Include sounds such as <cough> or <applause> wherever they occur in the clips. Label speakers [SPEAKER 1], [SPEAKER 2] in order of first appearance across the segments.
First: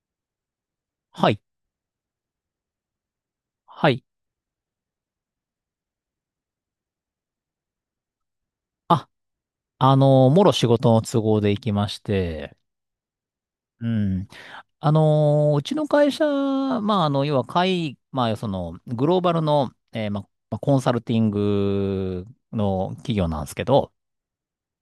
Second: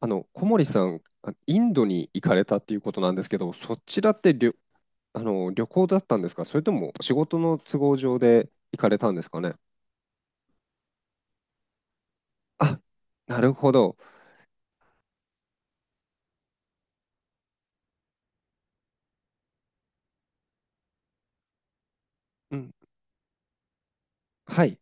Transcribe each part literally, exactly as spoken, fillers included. [SPEAKER 1] あの、小森さん、
[SPEAKER 2] は
[SPEAKER 1] あ
[SPEAKER 2] い。
[SPEAKER 1] インドに行かれたっていうことなんですけど、そ
[SPEAKER 2] は
[SPEAKER 1] ち
[SPEAKER 2] い。
[SPEAKER 1] らって旅あの、旅行だったんですか？それとも仕事の都合上で行かれ
[SPEAKER 2] あ、
[SPEAKER 1] たんですかね？
[SPEAKER 2] あのー、もろ仕事の都合で行きまして、
[SPEAKER 1] あ、なるほ
[SPEAKER 2] う
[SPEAKER 1] ど。
[SPEAKER 2] ん。あのー、うちの会社、まあ、あの、要は、会、まあ、その、グローバルの、えーまあ、まあコンサルティング
[SPEAKER 1] うん。
[SPEAKER 2] の企業なんですけど、
[SPEAKER 1] はい。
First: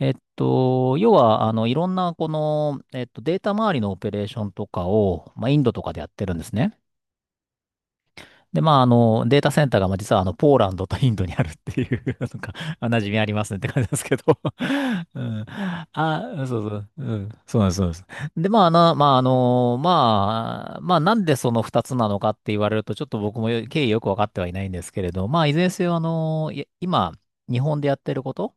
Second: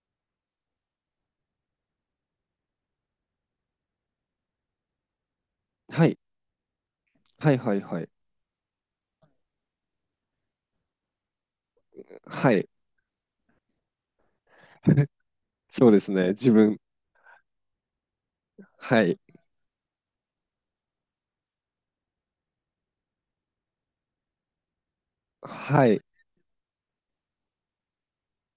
[SPEAKER 2] えっと、要は、あの、いろんな、この、えっと、データ周りのオペレーションとかを、まあ、インドとかで
[SPEAKER 1] は
[SPEAKER 2] やっ
[SPEAKER 1] い。
[SPEAKER 2] てるんですね。
[SPEAKER 1] はいはいはい。
[SPEAKER 2] で、まあ、あの、データセンターが、まあ、実は、あの、ポーランドとインドにあるっていう <laughs> なんか、
[SPEAKER 1] はい。
[SPEAKER 2] あ馴染みありますねって感じですけど <laughs> うん。
[SPEAKER 1] そうですね。
[SPEAKER 2] あ、
[SPEAKER 1] 自
[SPEAKER 2] そうそ
[SPEAKER 1] 分。
[SPEAKER 2] う、うん。そうなんです、そうなんです。で、まあ、なの、
[SPEAKER 1] は
[SPEAKER 2] まあ、
[SPEAKER 1] い。
[SPEAKER 2] あの、まあ、まあ、なんでその二つなのかって言われると、ちょっと僕もよ経緯よくわかってはいないんですけれど、まあ、いずれにせ
[SPEAKER 1] は
[SPEAKER 2] よ、あ
[SPEAKER 1] い。
[SPEAKER 2] の、い今、日本でやってること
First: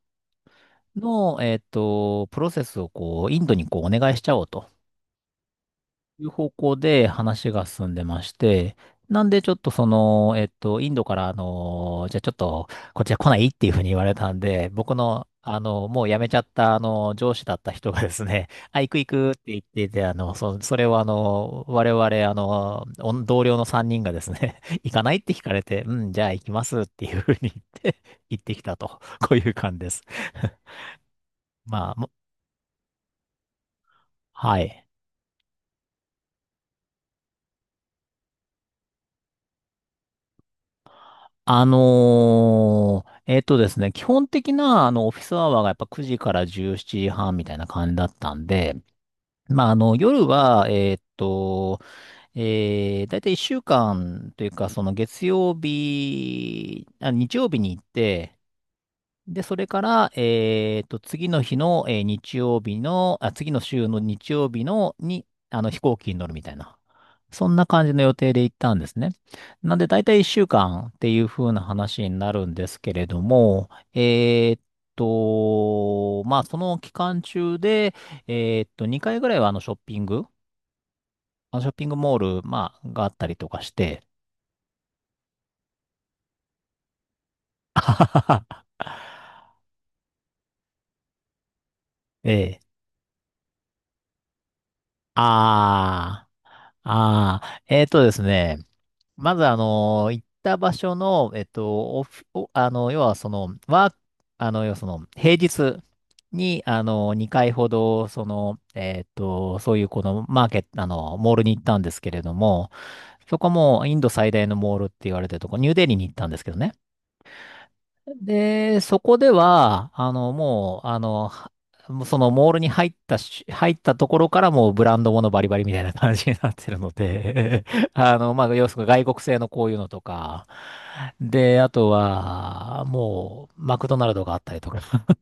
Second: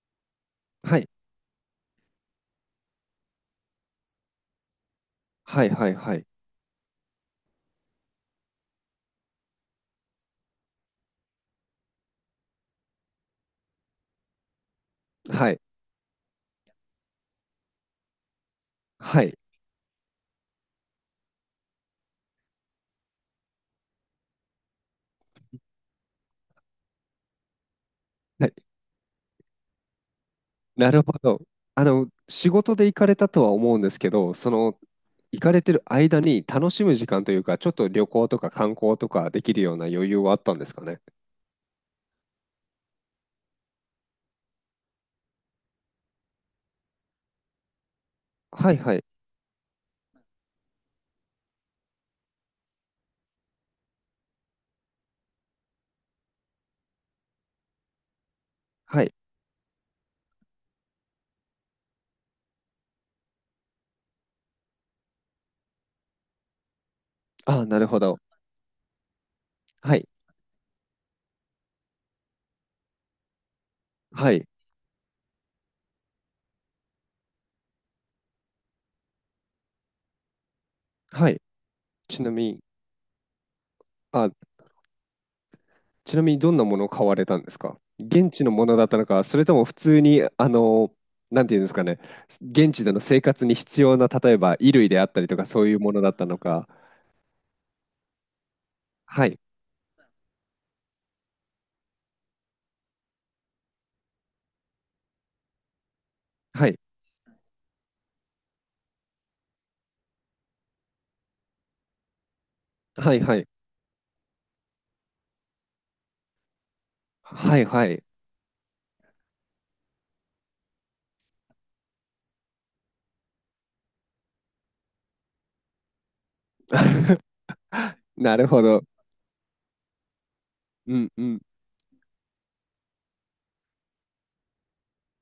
[SPEAKER 1] はい。
[SPEAKER 2] の、えっと、プロセスを、こう、インドにこう、お願いしちゃおうと。
[SPEAKER 1] はいはいは
[SPEAKER 2] い
[SPEAKER 1] い。
[SPEAKER 2] う方向で話が進んでまして、なんでちょっとその、えっと、インドから、あの、じゃあちょっと、こっちは来ないっていうふうに言われたんで、僕の、
[SPEAKER 1] はい。
[SPEAKER 2] あの、もう辞めちゃった、あの、上司だった人がですね、<laughs> あ、行く行
[SPEAKER 1] は
[SPEAKER 2] くっ
[SPEAKER 1] い。
[SPEAKER 2] て言ってて、あの、そ、それをあの、我々、あの、お同僚のさんにんがですね、<laughs> 行かないって聞かれて、うん、じゃあ行きますっていうふうに言って、<laughs> 行っ
[SPEAKER 1] はい。
[SPEAKER 2] てきたと、こういう感じです。
[SPEAKER 1] なるほど。
[SPEAKER 2] <laughs>
[SPEAKER 1] あ
[SPEAKER 2] まあ、
[SPEAKER 1] の、
[SPEAKER 2] も
[SPEAKER 1] 仕事で行かれたとは思うんですけど、そ
[SPEAKER 2] は
[SPEAKER 1] の、
[SPEAKER 2] い。
[SPEAKER 1] 行かれてる間に楽しむ時間というか、ちょっと旅行とか観光とかできるような余裕はあったんですかね？
[SPEAKER 2] あのーえっとですね、基本的な、あの、オフィスアワーがやっぱくじからじゅうしちじはんみたいな感じだったん
[SPEAKER 1] は
[SPEAKER 2] で、
[SPEAKER 1] いはい。
[SPEAKER 2] まあ、あの、夜は、えっと、えー、だいたいいっしゅうかんというか、その月曜日、あ、日曜日に行って、
[SPEAKER 1] はい。
[SPEAKER 2] で、それから、えっと、次の日の、えー日曜日の、あ、次の週の日曜日の、に、あの、飛行機に乗るみたいな。そん
[SPEAKER 1] あ
[SPEAKER 2] な
[SPEAKER 1] あ、な
[SPEAKER 2] 感
[SPEAKER 1] る
[SPEAKER 2] じ
[SPEAKER 1] ほ
[SPEAKER 2] の予
[SPEAKER 1] ど。
[SPEAKER 2] 定で行ったんですね。なんで、
[SPEAKER 1] は
[SPEAKER 2] だい
[SPEAKER 1] い。
[SPEAKER 2] たいいっしゅうかんっていう風な話になるんですけれども、
[SPEAKER 1] はい。
[SPEAKER 2] えーっと、まあ、その期間中で、えーっと、にかいぐらいはあのショッピング、
[SPEAKER 1] はい。
[SPEAKER 2] あのショッピングモ
[SPEAKER 1] ちな
[SPEAKER 2] ー
[SPEAKER 1] み
[SPEAKER 2] ル、
[SPEAKER 1] に、
[SPEAKER 2] まあ、があったりとかして、
[SPEAKER 1] あ、ちなみにどんなものを買われたんですか？現地のもの
[SPEAKER 2] <laughs>
[SPEAKER 1] だったのか、それとも普通に、あの、なんていうんですかね、
[SPEAKER 2] ええ、
[SPEAKER 1] 現地での生活に必要な、例えば衣類であったりとか、そういうものだった
[SPEAKER 2] あ
[SPEAKER 1] のか。
[SPEAKER 2] ー、あー、えーっとですね、
[SPEAKER 1] は
[SPEAKER 2] ま
[SPEAKER 1] い。
[SPEAKER 2] ず、あの、行った場所の、えっと、オフおあの、要は、その、ワーク、あの、要はその、平日に、
[SPEAKER 1] はい。
[SPEAKER 2] あの、にかいほど、その、えっと、そういう、この、マーケット、あの、モールに行ったんですけれども、
[SPEAKER 1] はいは
[SPEAKER 2] そ
[SPEAKER 1] い。
[SPEAKER 2] こも、インド最大のモールって言われてるとこ、ニューデリーに行ったんですけどね。
[SPEAKER 1] はいはい。
[SPEAKER 2] で、そこでは、あの、もう、あの、はもうそのモールに入ったし、入ったところからもうブランドものバリバリみたいな感じになってるので、<laughs> あの、
[SPEAKER 1] な
[SPEAKER 2] ま
[SPEAKER 1] る
[SPEAKER 2] あ、
[SPEAKER 1] ほ
[SPEAKER 2] 要する
[SPEAKER 1] ど。
[SPEAKER 2] に外国製のこういうのとか、
[SPEAKER 1] うんうん。
[SPEAKER 2] で、あとは、もう、マクドナルドがあったりとか、<laughs>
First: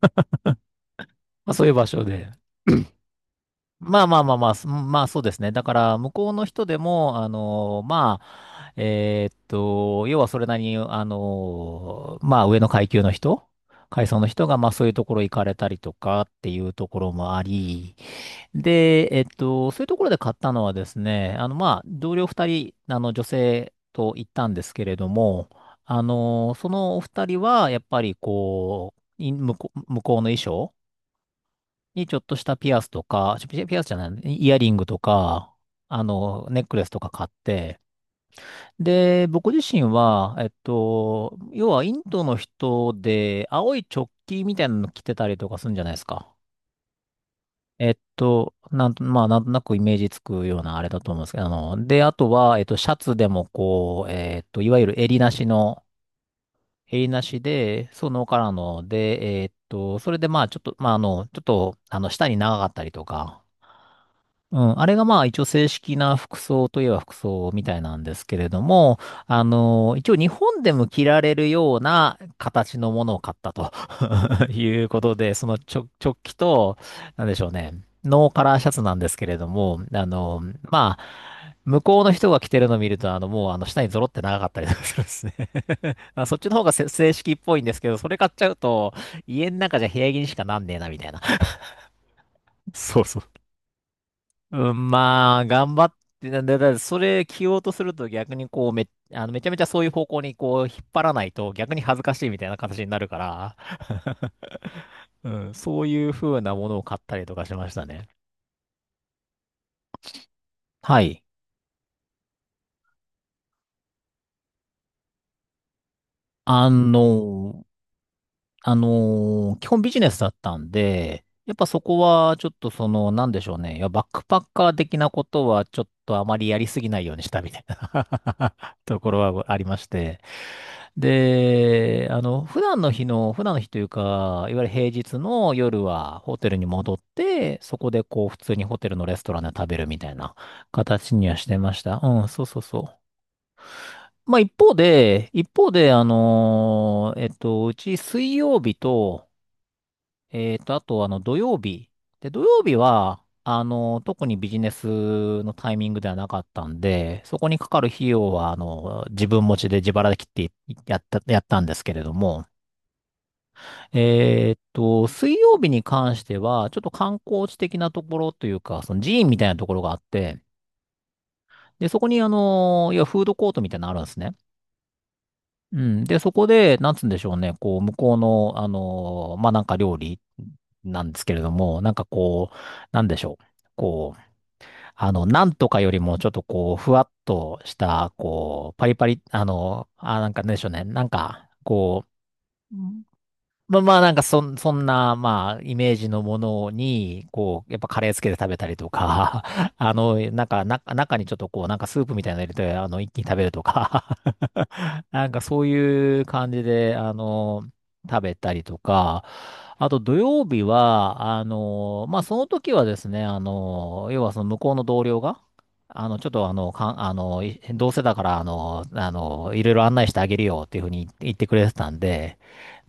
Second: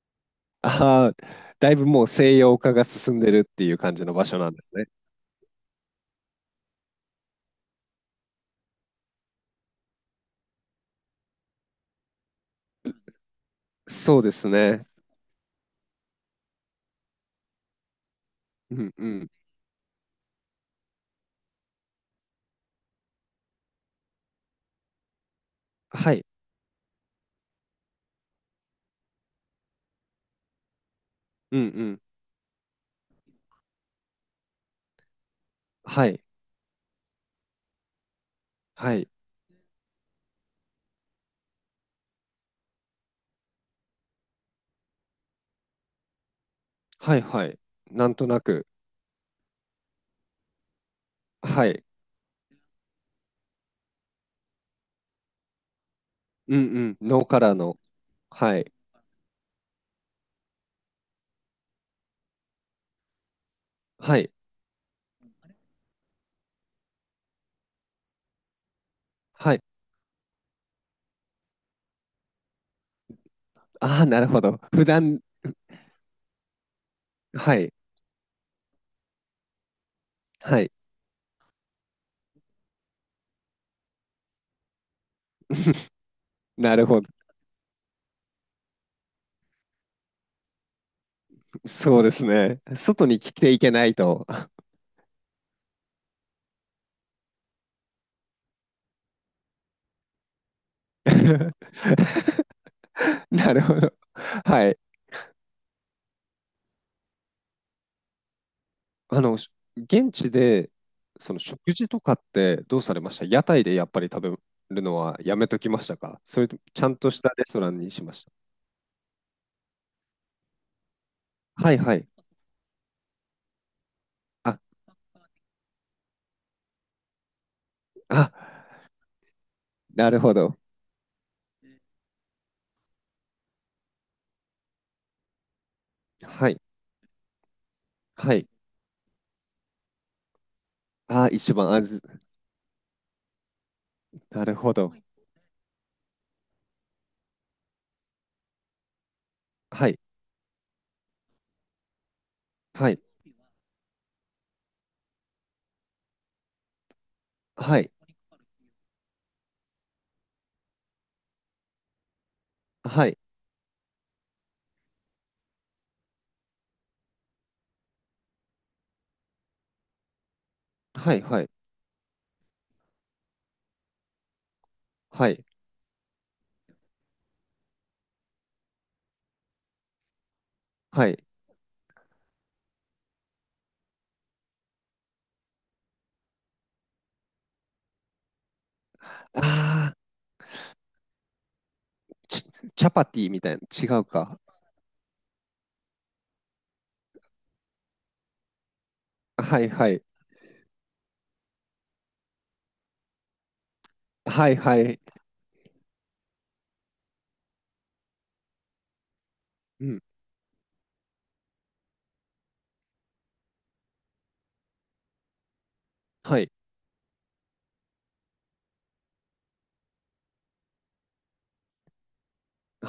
[SPEAKER 1] ああ、
[SPEAKER 2] まあ、そうい
[SPEAKER 1] だ
[SPEAKER 2] う
[SPEAKER 1] い
[SPEAKER 2] 場
[SPEAKER 1] ぶ
[SPEAKER 2] 所
[SPEAKER 1] もう
[SPEAKER 2] で、
[SPEAKER 1] 西洋化が進んでるっていう感
[SPEAKER 2] ま
[SPEAKER 1] じ
[SPEAKER 2] あ
[SPEAKER 1] の
[SPEAKER 2] まあ
[SPEAKER 1] 場
[SPEAKER 2] まあ
[SPEAKER 1] 所
[SPEAKER 2] ま
[SPEAKER 1] な
[SPEAKER 2] あ、
[SPEAKER 1] んで
[SPEAKER 2] す
[SPEAKER 1] すね。
[SPEAKER 2] まあそうですね。だから向こうの人でも、あのまあ、えーっと、要はそれなりに、あのまあ上の階級の人、階層
[SPEAKER 1] そう
[SPEAKER 2] の
[SPEAKER 1] で
[SPEAKER 2] 人
[SPEAKER 1] す
[SPEAKER 2] が、まあそ
[SPEAKER 1] ね。
[SPEAKER 2] ういうところ行かれたりとかっていうところもあり、
[SPEAKER 1] うんう
[SPEAKER 2] で、えっ
[SPEAKER 1] ん。
[SPEAKER 2] と、そういうところで買ったのはですね、あのまあ同僚二人、あの女性と行ったんですけれども、あ
[SPEAKER 1] はい。
[SPEAKER 2] のそのお二人はやっぱりこう、い向こう、向こうの衣装
[SPEAKER 1] うんうん。
[SPEAKER 2] にちょっとしたピアスとか、ピピアスじゃない、イヤリングとか、あ
[SPEAKER 1] はい。
[SPEAKER 2] の、ネックレスとか買って、
[SPEAKER 1] はい。
[SPEAKER 2] で、僕自身は、えっと、要はインドの人で、青いチョッキみたいなの着てたりとかするんじゃないですか。
[SPEAKER 1] はいはい。
[SPEAKER 2] えっ
[SPEAKER 1] なんとな
[SPEAKER 2] と、
[SPEAKER 1] く。
[SPEAKER 2] なんと、まあ、なんとなくイメージつくようなあれだと思うんですけど、あ
[SPEAKER 1] はい。
[SPEAKER 2] の、で、あとは、えっと、シャツでもこう、えっと、いわゆる襟なしの、
[SPEAKER 1] うんうん。
[SPEAKER 2] 襟な
[SPEAKER 1] ノー
[SPEAKER 2] し
[SPEAKER 1] カラーの。
[SPEAKER 2] で、そのカラー
[SPEAKER 1] はい。
[SPEAKER 2] ので、えっと、それでまあ、ちょっと、まあ、あの、ちょっと、あの、下に長かったりとか、
[SPEAKER 1] はい。
[SPEAKER 2] うん、あれがまあ一応正式な服装といえば服装みたいなんですけれども、あ
[SPEAKER 1] はい。
[SPEAKER 2] の、一応日本でも着られるような形のものを買ったと
[SPEAKER 1] ああ、なるほ
[SPEAKER 2] <laughs>
[SPEAKER 1] ど。
[SPEAKER 2] い
[SPEAKER 1] 普
[SPEAKER 2] うこと
[SPEAKER 1] 段。
[SPEAKER 2] で、そのちょ、直帰と、なんでしょう
[SPEAKER 1] は
[SPEAKER 2] ね、
[SPEAKER 1] い。
[SPEAKER 2] ノーカラーシャツなんですけれども、あの、
[SPEAKER 1] はい。
[SPEAKER 2] まあ、向こうの人が着てるのを見ると、あの、もうあの、下にゾロって長かったりとかするんですね <laughs> あ、そっちの方が
[SPEAKER 1] な
[SPEAKER 2] せ
[SPEAKER 1] るほど。
[SPEAKER 2] 正式っぽいんですけど、それ買っちゃうと、家の中じゃ部屋着にしかなんねえな、みたいな。
[SPEAKER 1] そうですね。
[SPEAKER 2] そう
[SPEAKER 1] 外に
[SPEAKER 2] そ
[SPEAKER 1] 着
[SPEAKER 2] う。
[SPEAKER 1] ていけないと。
[SPEAKER 2] うん、まあ、頑張って、なだ、だだそれ着ようとすると逆にこう、め、あの、めちゃめちゃそういう方向にこう、引っ張らないと
[SPEAKER 1] <laughs>
[SPEAKER 2] 逆に恥ずかしいみたいな形になるか
[SPEAKER 1] な
[SPEAKER 2] ら、
[SPEAKER 1] るほど。はい。
[SPEAKER 2] <laughs> うん、そういう風なものを買ったりとかしましたね。
[SPEAKER 1] あの、し現地で、
[SPEAKER 2] はい。
[SPEAKER 1] その食事とかってどうされました？屋台でやっぱり食べるのはやめときましたか？それとも
[SPEAKER 2] あ
[SPEAKER 1] ちゃんとしたレスト
[SPEAKER 2] の、
[SPEAKER 1] ランにしました？
[SPEAKER 2] あのー基本ビジネスだったんで、やっぱ
[SPEAKER 1] はい
[SPEAKER 2] そ
[SPEAKER 1] は
[SPEAKER 2] こ
[SPEAKER 1] い。
[SPEAKER 2] はちょっとその、なんでしょうね。いや、バックパッ
[SPEAKER 1] あ、
[SPEAKER 2] カー的なことはちょっとあまりやりすぎないようにしたみたい
[SPEAKER 1] あ、
[SPEAKER 2] な <laughs> ところはありまし
[SPEAKER 1] な
[SPEAKER 2] て。
[SPEAKER 1] るほど。
[SPEAKER 2] で、あの、普段の日の、普段の日というか、いわゆる平日の夜はホ
[SPEAKER 1] は
[SPEAKER 2] テル
[SPEAKER 1] い、
[SPEAKER 2] に戻って、そこでこう
[SPEAKER 1] は
[SPEAKER 2] 普
[SPEAKER 1] い。
[SPEAKER 2] 通にホテルのレストランで食べるみたいな形に
[SPEAKER 1] あ、
[SPEAKER 2] はし
[SPEAKER 1] 一
[SPEAKER 2] てま
[SPEAKER 1] 番、あ
[SPEAKER 2] した。
[SPEAKER 1] ず、
[SPEAKER 2] うん、そうそうそう。まあ
[SPEAKER 1] なる
[SPEAKER 2] 一
[SPEAKER 1] ほ
[SPEAKER 2] 方
[SPEAKER 1] ど。
[SPEAKER 2] で、一方で、あのーえっと、うち水曜日と、
[SPEAKER 1] はい、
[SPEAKER 2] えっと、あと、あの、土曜日。で、土曜日
[SPEAKER 1] はい、
[SPEAKER 2] は、あの、特にビジネスのタイミングではなかったんで、そこにか
[SPEAKER 1] は
[SPEAKER 2] かる
[SPEAKER 1] い、
[SPEAKER 2] 費用は、あの、自分持ちで自腹で切ってやった、やったんですけれども、
[SPEAKER 1] はい、
[SPEAKER 2] えっと、水曜日に関しては、ちょっと観光地的なところというか、その寺院みたいなところがあって、
[SPEAKER 1] はい、はい、
[SPEAKER 2] で、そこに、あの、いや、フードコートみたいなのあるんですね。
[SPEAKER 1] はい、
[SPEAKER 2] うん。で、そこで、なんつうんでしょうね、こう、向こうの、あのーまあ、なんか料理な
[SPEAKER 1] は
[SPEAKER 2] んで
[SPEAKER 1] い。
[SPEAKER 2] すけれども、なんかこう、なんでしょう。こう、あの、なんとかよりも、ちょっとこう、ふわっとした、こう、パリパリ、あの、
[SPEAKER 1] あー、
[SPEAKER 2] あ、なんかなんでしょうね、なんか、こ
[SPEAKER 1] チ
[SPEAKER 2] う、
[SPEAKER 1] チャパティみたいな、
[SPEAKER 2] まあま
[SPEAKER 1] 違
[SPEAKER 2] あ、
[SPEAKER 1] う
[SPEAKER 2] なんか
[SPEAKER 1] か。
[SPEAKER 2] そん、そんな、まあ、イメージのものに、こう、やっぱカレーつけて食べたりとか、
[SPEAKER 1] はい
[SPEAKER 2] <laughs>
[SPEAKER 1] は
[SPEAKER 2] あ
[SPEAKER 1] い。
[SPEAKER 2] の、なんか、な、中にちょっとこう、なんかスープみたいなの入れて、あの、一気に食べるとか、
[SPEAKER 1] はいはい。
[SPEAKER 2] <laughs> なんかそういう感じで、あの、食べたりとか、
[SPEAKER 1] う
[SPEAKER 2] あと
[SPEAKER 1] ん。
[SPEAKER 2] 土曜日は、あの、まあ、その時はですね、あの、要はその向こうの同僚が、あの、ちょっ
[SPEAKER 1] は
[SPEAKER 2] と
[SPEAKER 1] い。
[SPEAKER 2] あの、かん、あの、いどうせだから、あの、あの、いろいろ案内してあげるよっていうふうに言ってくれてたんで、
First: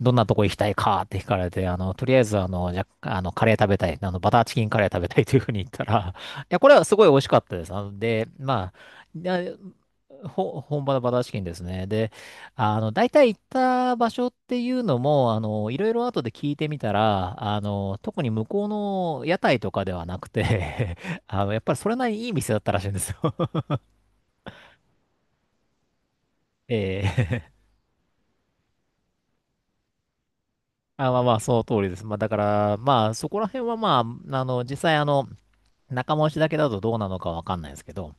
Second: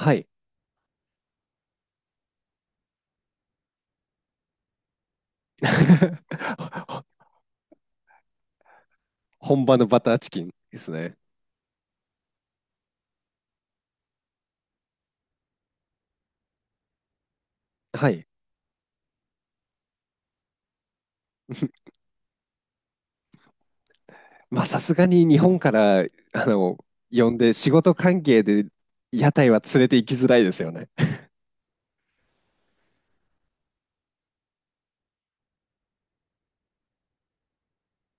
[SPEAKER 2] どんな
[SPEAKER 1] い。
[SPEAKER 2] とこ行きたいかって聞かれて、あの、とりあえず、あの、じゃ、あの、カレー食べたい。あの、バターチキンカレー食べたいというふうに言ったら、<laughs> いや、これはすごい美
[SPEAKER 1] <laughs>
[SPEAKER 2] 味しかったです。あの、で、まあ、いや
[SPEAKER 1] 本場のバターチキン
[SPEAKER 2] ほ、
[SPEAKER 1] で
[SPEAKER 2] 本
[SPEAKER 1] す
[SPEAKER 2] 場のバ
[SPEAKER 1] ね。
[SPEAKER 2] ターチキンですね。で、あの、大体行った場所っていうのも、あの、いろいろ後で聞いてみたら、あの、
[SPEAKER 1] は
[SPEAKER 2] 特
[SPEAKER 1] い。
[SPEAKER 2] に向こうの屋台とかではなくて、 <laughs> あの、やっぱりそ
[SPEAKER 1] <laughs>
[SPEAKER 2] れなりにいい店だったらしいんですよ。
[SPEAKER 1] まあ、さすがに日本から、あの、呼ん
[SPEAKER 2] <laughs> ええ。
[SPEAKER 1] で仕事関係で屋台は連れて行きづらいですよね。
[SPEAKER 2] あ、まあまあ、その通りです。まあ、だから、まあ、そこら辺はまあ、あの、実際あの、仲間内だけだとどうなのかわかんないですけど。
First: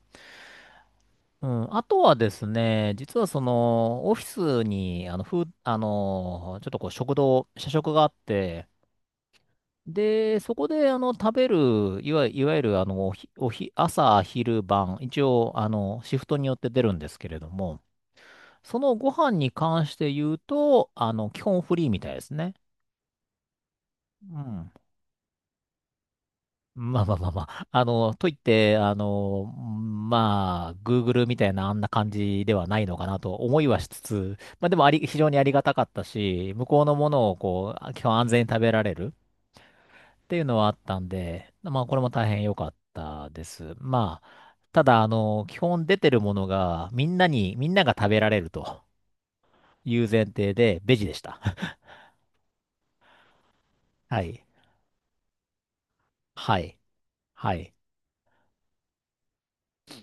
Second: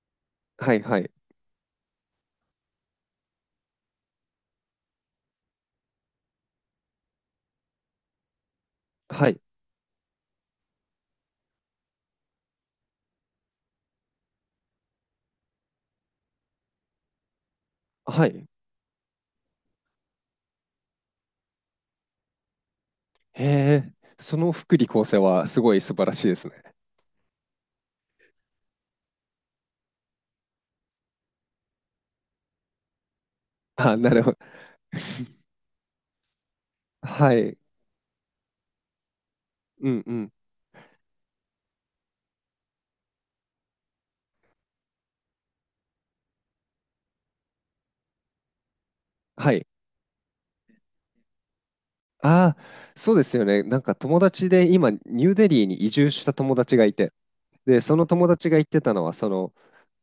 [SPEAKER 1] はいはい。
[SPEAKER 2] うん。あとはですね、実はその、オフィスに、あの、ふう、あの、ちょっとこう、食堂、社食があって、
[SPEAKER 1] はい。
[SPEAKER 2] で、そこで、あの、食べる、いわ、いわゆる、あの、おひ、おひ、朝、昼、晩、一応、あの、シフトによって出るんですけれども、
[SPEAKER 1] はい。
[SPEAKER 2] そのご飯に関して言うと、あの、基本フリーみたいですね。
[SPEAKER 1] へえ、そ
[SPEAKER 2] う
[SPEAKER 1] の
[SPEAKER 2] ん。
[SPEAKER 1] 福利厚生はすごい素晴らしいですね。
[SPEAKER 2] まあまあまあまあ。あの、といって、あの、まあ、グーグル みたいなあんな感じではないのかなと思いはし
[SPEAKER 1] あ、
[SPEAKER 2] つ
[SPEAKER 1] なるほ
[SPEAKER 2] つ、
[SPEAKER 1] ど。
[SPEAKER 2] まあでもあり、非常にありがたかったし、向こうのもの
[SPEAKER 1] は
[SPEAKER 2] を
[SPEAKER 1] い。
[SPEAKER 2] こう、基本安全に食べられる
[SPEAKER 1] うんう
[SPEAKER 2] っ
[SPEAKER 1] ん。
[SPEAKER 2] ていうのはあったんで、まあこれも大変良かったです。まあ、ただ、あの、基本出てるものが、みんなに、みんなが食べられると
[SPEAKER 1] はい。
[SPEAKER 2] いう前提で、ベジでした。<laughs>
[SPEAKER 1] ああ、そうですよね。なんか友
[SPEAKER 2] はい。
[SPEAKER 1] 達で今、ニューデリーに移住した友
[SPEAKER 2] は
[SPEAKER 1] 達
[SPEAKER 2] い。
[SPEAKER 1] がいて、
[SPEAKER 2] はい。
[SPEAKER 1] で、その友達が言ってたのは、その、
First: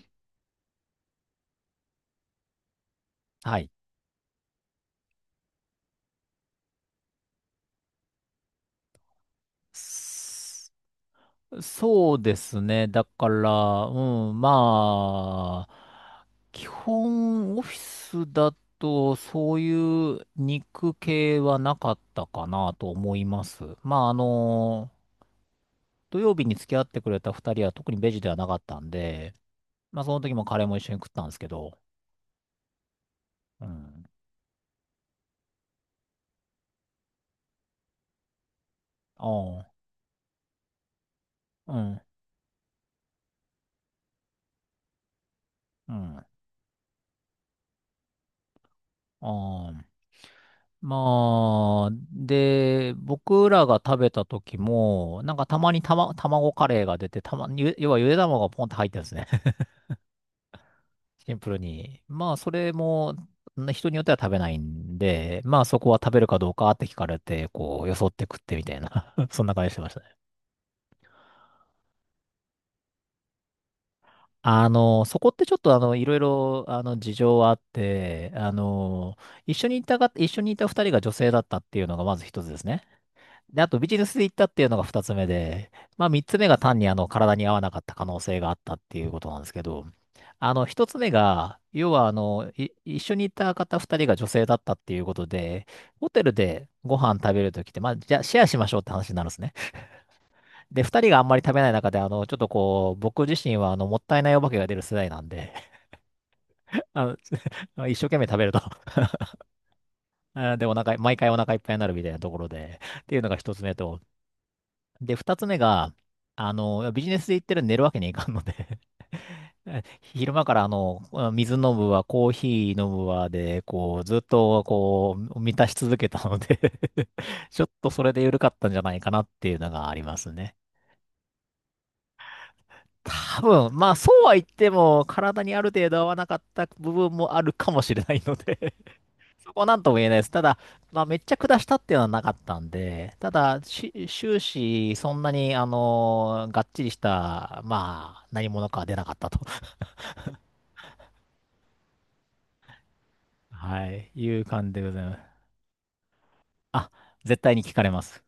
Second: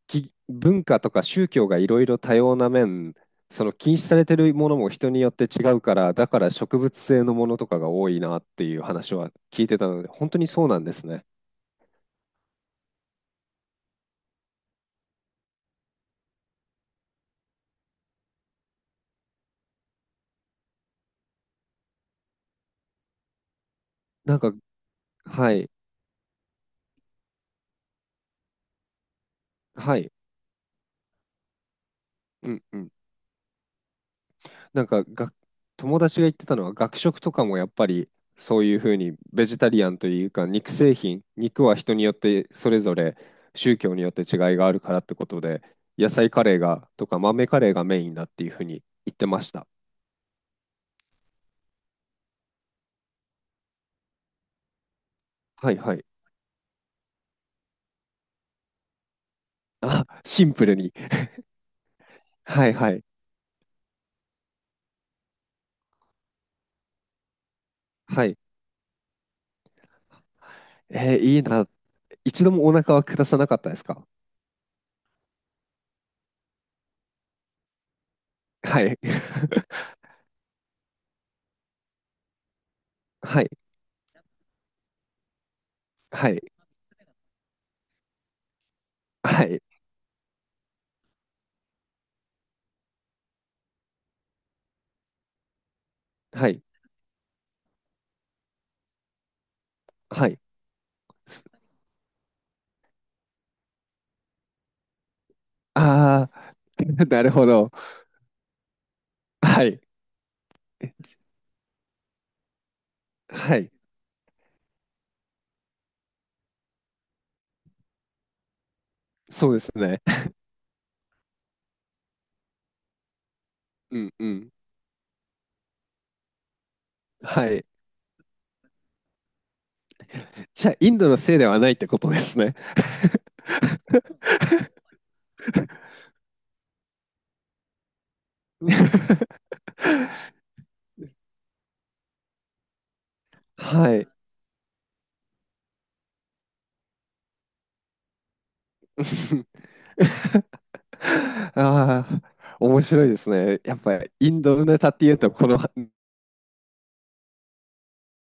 [SPEAKER 1] き文化とか宗教がいろいろ多様な面、
[SPEAKER 2] は
[SPEAKER 1] そ
[SPEAKER 2] い。
[SPEAKER 1] の禁止されてるものも人によって違うから、だから植物性のものとかが多いなっていう話は聞いてたので、本当にそうなんですね。
[SPEAKER 2] そうですね。だから、うん、まあ、基本オフィスだとそういう肉系はなかったかなと思います。まあ、あ
[SPEAKER 1] なんか、
[SPEAKER 2] の、
[SPEAKER 1] はい、
[SPEAKER 2] 土曜日に付き合ってくれた二人は特にベジではなかったんで、
[SPEAKER 1] は
[SPEAKER 2] まあ、そ
[SPEAKER 1] い、
[SPEAKER 2] の時もカレーも一緒に食ったんですけど、
[SPEAKER 1] うんうん。
[SPEAKER 2] うん、
[SPEAKER 1] なんかが、友達が言ってたのは、学食とかもやっぱりそういうふうにベジ
[SPEAKER 2] あ
[SPEAKER 1] タリアンというか、肉製品、肉
[SPEAKER 2] あ、
[SPEAKER 1] は
[SPEAKER 2] う
[SPEAKER 1] 人
[SPEAKER 2] ん、
[SPEAKER 1] によってそれぞれ宗教によって違いがあるからってことで、
[SPEAKER 2] う
[SPEAKER 1] 野
[SPEAKER 2] ん、あ
[SPEAKER 1] 菜カレーがとか豆カレーがメインだっていうふうに言ってました。
[SPEAKER 2] あ、まあ、で、僕らが食べた時も、なんかたま
[SPEAKER 1] はい
[SPEAKER 2] に
[SPEAKER 1] は
[SPEAKER 2] た
[SPEAKER 1] い。
[SPEAKER 2] ま、卵カレーが出て、たまに、ゆ要はゆで卵がポンって入ってるんですね。<laughs>
[SPEAKER 1] <laughs> あ、シンプルに。
[SPEAKER 2] シンプルに。まあ、そ
[SPEAKER 1] は
[SPEAKER 2] れ
[SPEAKER 1] いはい。
[SPEAKER 2] も、ん人によっては食べないんで、まあそこは食べるかどうかって聞かれて、こう、よそって
[SPEAKER 1] は
[SPEAKER 2] 食
[SPEAKER 1] い。
[SPEAKER 2] ってみたいな。 <laughs> そんな感じしてましたね。
[SPEAKER 1] えーいいな。一度もお腹は下さなかったですか？
[SPEAKER 2] あの、そこってちょっとあの、いろいろ、あの、事情はあって、あ
[SPEAKER 1] はい。
[SPEAKER 2] の、一緒
[SPEAKER 1] <laughs>
[SPEAKER 2] にいたが、一緒にいた二人が女性だったっていうのがまず一つですね。
[SPEAKER 1] はい。
[SPEAKER 2] で、あとビジネスで行ったっていうのが二つ目で、まあ三
[SPEAKER 1] は
[SPEAKER 2] つ
[SPEAKER 1] い。
[SPEAKER 2] 目が単にあの体に合わなかった可能性があったっていうことなん
[SPEAKER 1] は
[SPEAKER 2] です
[SPEAKER 1] い。
[SPEAKER 2] けど、あの一つ目が、要はあの、い一緒に行った方二人が女性だったっていうことで、ホテル
[SPEAKER 1] はい。
[SPEAKER 2] でご飯食べるときって、まあじゃあシェアしましょうって話になるんですね。
[SPEAKER 1] はい。
[SPEAKER 2] で、二人があんまり食べない中で、あの、ちょっとこう、僕自身はあの、もったいないお化けが出る世代なんで、
[SPEAKER 1] ああ
[SPEAKER 2] <laughs>
[SPEAKER 1] ー、<laughs>
[SPEAKER 2] あ
[SPEAKER 1] なるほど。
[SPEAKER 2] の、<laughs> 一生懸命食べると。 <laughs>
[SPEAKER 1] はい。
[SPEAKER 2] あーで、お腹い、毎回お腹いっぱいになるみたいなところで、っていうのが一
[SPEAKER 1] は
[SPEAKER 2] つ
[SPEAKER 1] い。
[SPEAKER 2] 目と、で、二つ目が、あの、ビジネスで行ってるんで寝るわけにいかんので、
[SPEAKER 1] そうです
[SPEAKER 2] <laughs>
[SPEAKER 1] ね。
[SPEAKER 2] 昼間からあの、水飲むわ、コーヒー飲むわで、こ
[SPEAKER 1] う
[SPEAKER 2] う、
[SPEAKER 1] ん
[SPEAKER 2] ずっ
[SPEAKER 1] うん。
[SPEAKER 2] と、こう、満たし続けたので、 <laughs>
[SPEAKER 1] は
[SPEAKER 2] ちょ
[SPEAKER 1] い。
[SPEAKER 2] っとそれで緩かったんじゃないかなっていうのがありますね。
[SPEAKER 1] じゃあ、インドのせいではないってことですね。
[SPEAKER 2] 多分、まあ、そうは言って
[SPEAKER 1] <laughs>
[SPEAKER 2] も、体にある程度合わなかった部分もあるかもしれないので、そこはなんとも言えないです。ただ、まあ、めっちゃ下したっていうのはなかったんで、ただ、
[SPEAKER 1] は
[SPEAKER 2] し
[SPEAKER 1] い。
[SPEAKER 2] 終始、そんなに、あのーがっちりした、まあ、何者かは出なかったと、<laughs>
[SPEAKER 1] <laughs> ああ、面白いですね。やっ
[SPEAKER 2] は
[SPEAKER 1] ぱ
[SPEAKER 2] い、い
[SPEAKER 1] イン
[SPEAKER 2] う
[SPEAKER 1] ド
[SPEAKER 2] 感じ
[SPEAKER 1] ネ
[SPEAKER 2] で
[SPEAKER 1] タ
[SPEAKER 2] ご
[SPEAKER 1] っ
[SPEAKER 2] ざい
[SPEAKER 1] てい
[SPEAKER 2] ま
[SPEAKER 1] う
[SPEAKER 2] す。
[SPEAKER 1] と、この
[SPEAKER 2] あ、絶対に聞かれます。